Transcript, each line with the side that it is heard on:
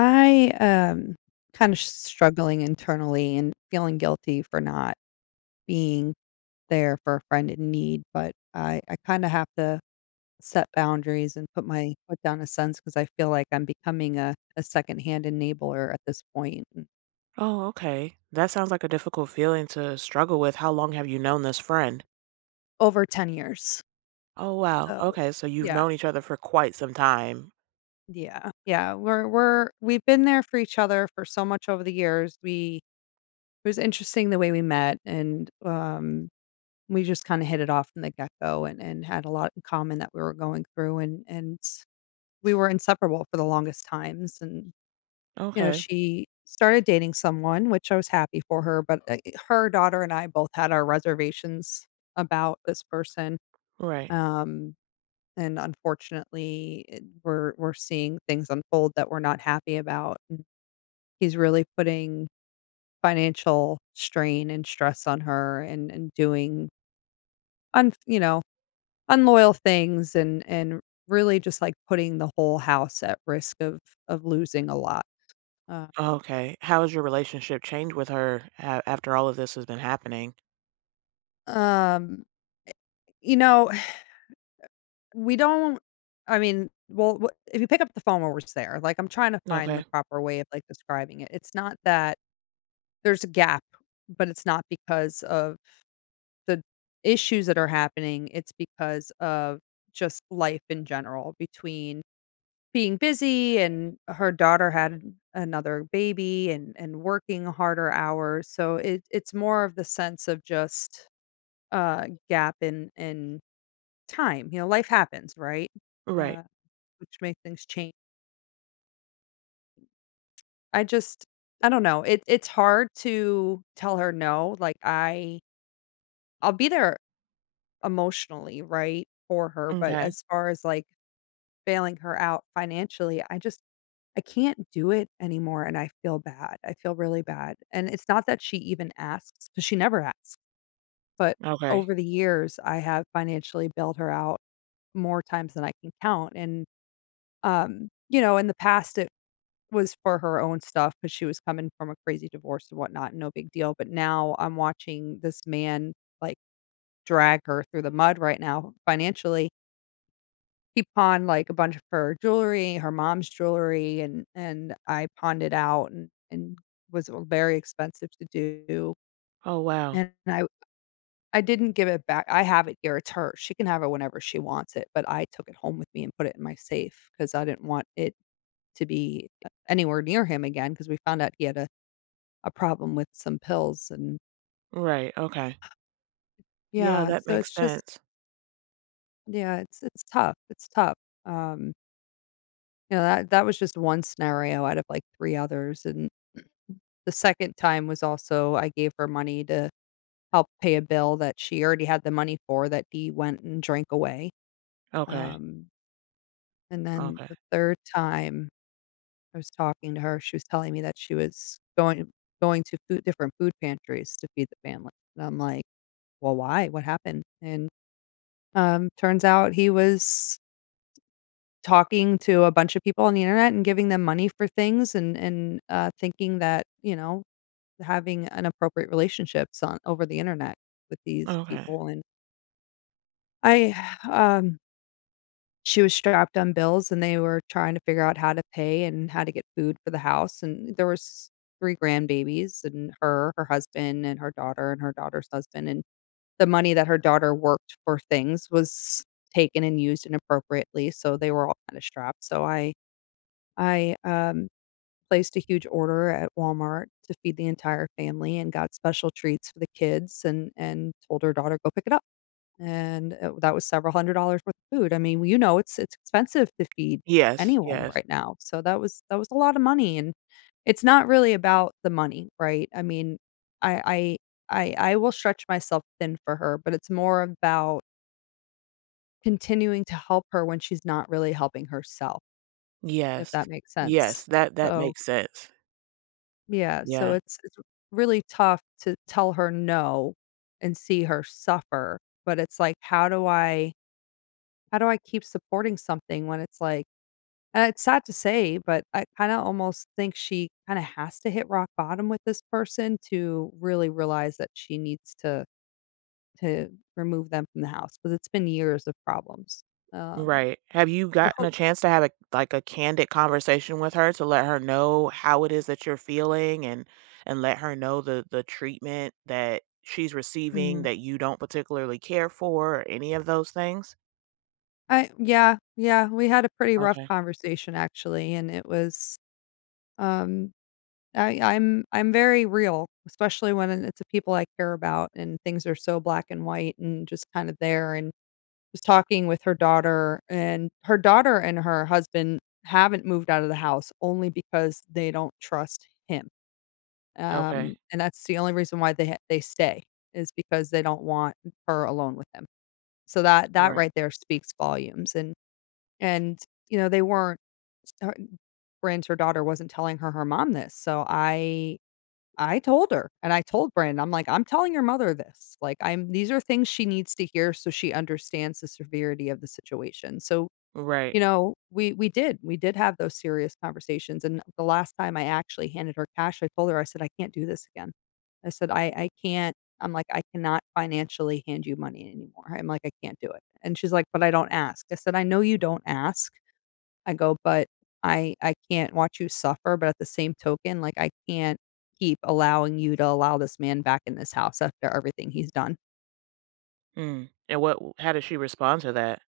left: I kind of struggling internally and feeling guilty for not being there for a friend in need, but I kind of have to set boundaries and put my foot down a sense because I feel like I'm becoming a secondhand enabler at this point in
right: Oh, okay. That sounds like a difficult feeling to struggle with. How long have you known this friend?
left: over 10 years.
right: Oh, wow.
left: So,
right: Okay, so you've
left: yeah.
right: known each other for quite some time.
left: Yeah. Yeah, we've been there for each other for so much over the years. We It was interesting the way we met, and we just kinda hit it off from the get-go, and had a lot in common that we were going through, and we were inseparable for the longest times, and, you know,
right: Okay,
left: she started dating someone, which I was happy for her, but, her daughter and I both had our reservations about this person,
right: right.
left: um, and unfortunately, it we're seeing things unfold that we're not happy about, and he's really putting financial strain and stress on her, and doing unf you know, unloyal things, and really just like putting the whole house at risk of losing a lot. Uh,
right: Okay. How has your relationship changed with her after all of this has been happening?
left: um, you know, we don't. I mean, well, if you pick up the phone while we're there, like, I'm trying to find the
right: Okay,
left: proper way of like describing it. It's not that there's a gap, but it's not because of the issues that are happening. It's because of just life in general. Between Being busy and her daughter had another baby, and working harder hours, so it's more of the sense of just a gap in time. You know, life happens, right?
right: right.
left: Uh, which makes things change. I just I don't know, it's hard to tell her no. Like, I I'll be there emotionally, right, for her, but
right: Okay,
left: as far as, like, bailing her out financially, I can't do it anymore, and I feel bad. I feel really bad, and it's not that she even asks, 'cause she never asks, but
right: okay.
left: over the years, I have financially bailed her out more times than I can count, and, you know, in the past, it was for her own stuff because she was coming from a crazy divorce and whatnot, no big deal. But now I'm watching this man, like, drag her through the mud right now financially. He pawned, like, a bunch of her jewelry, her mom's jewelry, and I pawned it out, and was very expensive to do,
right: Oh, wow.
left: and I didn't give it back. I have it here, it's hers. She can have it whenever she wants it, but I took it home with me and put it in my safe because I didn't want it to be anywhere near him again. Because we found out he had a problem with some pills and
right: Right, okay. Yeah,
left: yeah,
right: that
left: so
right: makes
left: it's just
right: sense.
left: yeah, it's tough, it's tough. Um, you know, that that was just one scenario out of, like, 3 others. And the second time was also I gave her money to help pay a bill that she already had the money for that he went and drank away.
right: Okay,
left: Um, and then
right: okay,
left: the third time I was talking to her, she was telling me that she was going to food different food pantries to feed the family. And I'm like, "Well, why? What happened?" And, turns out he was talking to a bunch of people on the internet and giving them money for things, and, thinking that, you know, having inappropriate relationships on over the internet with these
right: okay.
left: people, and I um, she was strapped on bills, and they were trying to figure out how to pay and how to get food for the house, and there was 3 grandbabies, and her, her husband, and her daughter, and her daughter's husband, and the money that her daughter worked for things was taken and used inappropriately, so they were all kinda strapped. So I placed a huge order at Walmart to feed the entire family, and got special treats for the kids, and told her daughter, "Go pick it up." And, that was several $100s worth of food. I mean, you know, it's expensive to feed
right: Yes,
left: anyone
right: yes,
left: right now. So that was a lot of money, and it's not really about the money, right? I mean, I I I will stretch myself thin for her, but it's more about continuing to help her when she's not really helping herself, if
right: yes,
left: that makes sense.
right: yes. That that
left: So
right: makes sense.
left: yeah, so
right: Yeah.
left: it's really tough to tell her no and see her suffer. But it's like, how do I keep supporting something when it's like, and it's sad to say, but I kind of almost think she kind of has to hit rock bottom with this person to really realize that she needs to remove them from the house because it's been years of problems. Um,
right: Right. Have you
left: but
right: gotten a chance to have a like a candid conversation with her to let her know how it is that you're feeling and let her know the treatment that she's receiving
left: mhm.
right: that you don't particularly care for or any of those things?
left: I yeah, yeah, we had a pretty rough
right: Okay.
left: conversation actually, and it was um I'm very real, especially when it's the people I care about, and things are so black and white and just kind of there. And was talking with her daughter, and her daughter and her husband haven't moved out of the house only because they don't trust him.
right: Okay.
left: And that's the only reason why they ha they stay is because they don't want her alone with him. So that that
right: Right.
left: right there speaks volumes. And, you know, they weren't her her daughter wasn't telling her her mom this. So I told her, and I told Brandon, I'm like, "I'm telling your mother this, like, I'm these are things she needs to hear so she understands the severity of the situation." So,
right: Right.
left: you know, we did have those serious conversations, and the last time I actually handed her cash, I told her, I said, "I can't do this again." I said, I'm like, "I cannot financially hand you money anymore." I'm like, "I can't do it." And she's like, "But I don't ask." I said, "I know you don't ask." I go, "But I can't watch you suffer, but at the same token, like, I can't keep allowing you to allow this man back in this house after everything he's done."
right: Mm. And what how does she respond to that?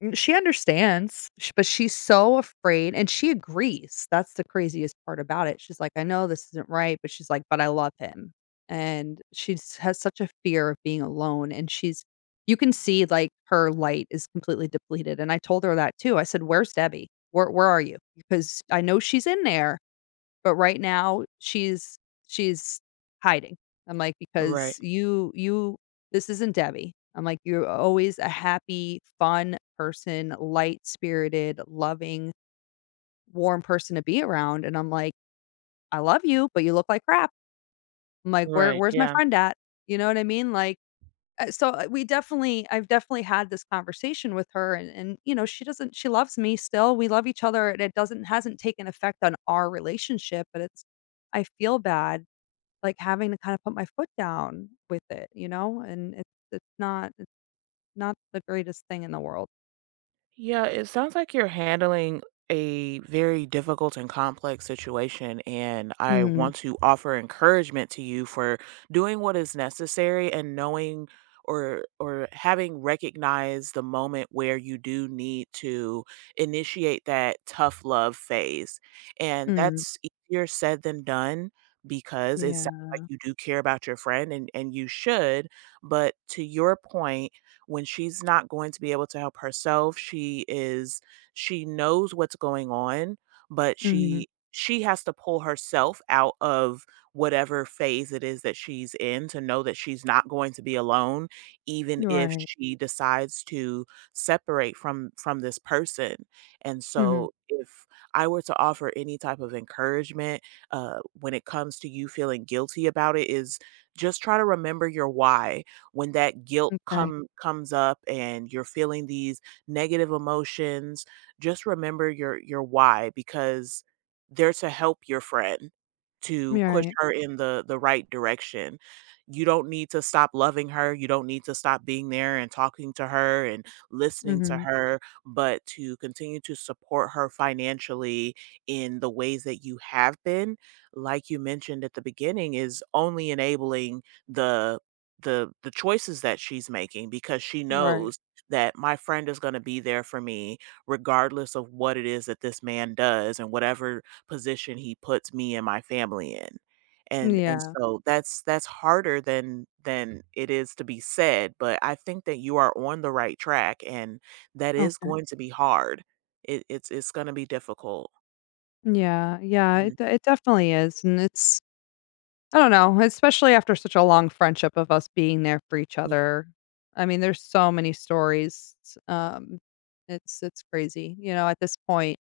left: And she understands, sh but she's so afraid, and she agrees. That's the craziest part about it. She's like, "I know this isn't right," but she's like, "But I love him." And she's has such a fear of being alone, and she's you can see, like, her light is completely depleted, and I told her that too. I said, "Where's Debbie? Where are you? Because I know she's in there." But right now, she's hiding." I'm like, "Because
right: Right.
left: you this isn't Debbie." I'm like, "You're always a happy, fun person, light-spirited, loving, warm person to be around." And I'm like, "I love you, but you look like crap." I'm like,
right: Right.
left: Where's my
right: Yeah.
left: friend at?" You know what I mean? Like, we definitely I've definitely had this conversation with her and, you know, she doesn't she loves me still. We love each other, and it doesn't hasn't taken effect on our relationship, but it's I feel bad, like, having to kind of put my foot down with it, you know, and it's not it's not the greatest thing in the world.
right: Yeah, it sounds like you're handling a very difficult and complex situation, and I
left: Mm,
right: want to offer encouragement to you for doing what is necessary and knowing or having recognized the moment where you do need to initiate that tough love phase. And
left: mm,
right: that's easier said than done because it sounds
left: yeah.
right: like you do care about your friend and you should, but to your point, when she's not going to be able to help herself, she knows what's going on, but
left: Mhm.
right: she has to pull herself out of whatever phase it is that she's in to know that she's not going to be alone even if
left: Right.
right: she decides to separate from this person. And
left: Mhm.
right: so if I were to offer any type of encouragement when it comes to you feeling guilty about it is just try to remember your why when that guilt
left: Okay.
right: come comes up and you're feeling these negative emotions, just remember your why because they're to help your friend, to
left: Yeah,
right: push
left: right.
right: her in the right direction. You don't need to stop loving her, you don't need to stop being there and talking to her and listening to
left: Mhm.
right: her, but to continue to support her financially in the ways that you have been, like you mentioned at the beginning, is only enabling the the choices that she's making because she
left: Right.
right: knows that my friend is going to be there for me regardless of what it is that this man does and whatever position he puts me and my family in and
left: Yeah.
right: so that's harder than it is to be said, but I think that you are on the right track, and that is
left: Okay.
right: going to be hard. It, it's going to be difficult.
left: Yeah. Yeah. It
right: Mhm.
left: de- it definitely is, and it's I don't know, especially after such a long friendship of us being there for each
right: Y-
left: other. I mean, there's so many stories. Um, it's crazy, you know. At this point,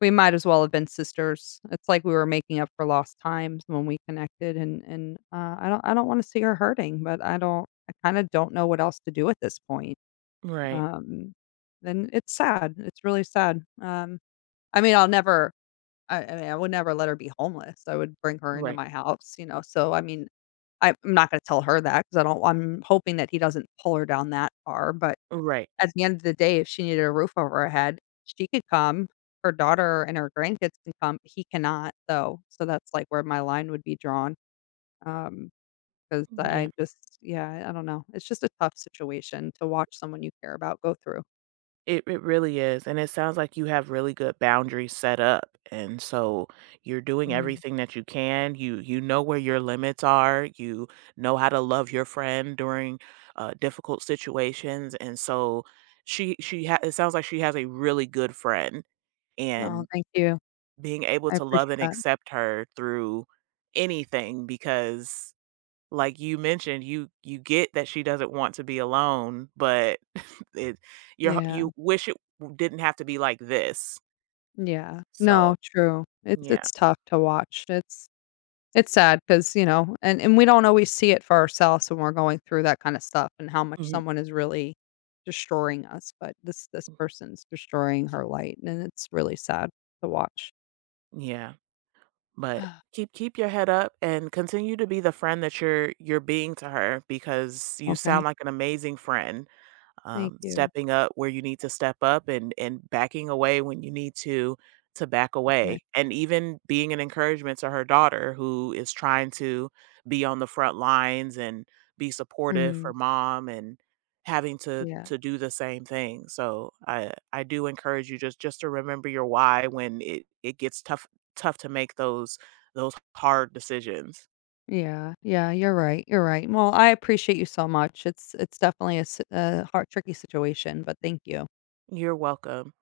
left: we might as well have been sisters. It's like we were making up for lost times when we connected and, I don't wanna see her hurting, but I kinda don't know what else to do at this point.
right: right,
left: Um, and it's sad, it's really sad. I mean, I'll never I mean, I would never let her be homeless. I would bring her into
right: right,
left: my house, you know. So, I mean, I'm not gonna tell her that because I'm hoping that he doesn't pull her down that far. But
right: right,
left: at the end of the day, if she needed a roof over her head, she could come. Her daughter and her grandkids can come. He cannot though. So that's, like, where my line would be drawn. Um, Because
right: yeah.
left: I just yeah, I don't know. It's just a tough situation to watch someone you care about go through.
right: It really is, and it sounds like you have really good boundaries set up, and so you're doing
left: Mm.
right: everything that you can. You know where your limits are. You know how to love your friend during difficult situations, and so it sounds like she has a really good friend,
left: No,
right: and
left: thank you.
right: being able
left: I
right: to
left: appreciate
right: love and
left: that.
right: accept her through anything because like you mentioned, you get that she doesn't want to be alone, but it you're
left: Yeah,
right: you wish it w didn't have to be like this.
left: yeah.
right: So,
left: No, true.
right: yeah.
left: It's tough to watch. It's sad because you know, and we don't always see it for ourselves when we're going through that kinda stuff and how much
right: Mhm.
left: someone is really destroying us. But this person's destroying her light, and it's really sad to watch.
right: Yeah, but keep keep your head up and continue to be the friend that you're being to her because you
left: Okay.
right: sound like an amazing friend.
left: Thank
right: Um,
left: you.
right: stepping up where you need to step up and backing away when you need to back
left: Okay.
right: away, and even being an encouragement to her daughter who is trying to be on the front lines and be supportive
left: Mhm.
right: for mom and having to
left: Yeah.
right: do the same thing. So I do encourage you just to remember your why when it gets tough, tough to make those hard decisions.
left: Yeah. Yeah, you're right, you're right. Well, I appreciate you so much. It's definitely a hard tricky situation, but thank you.
right: You're welcome.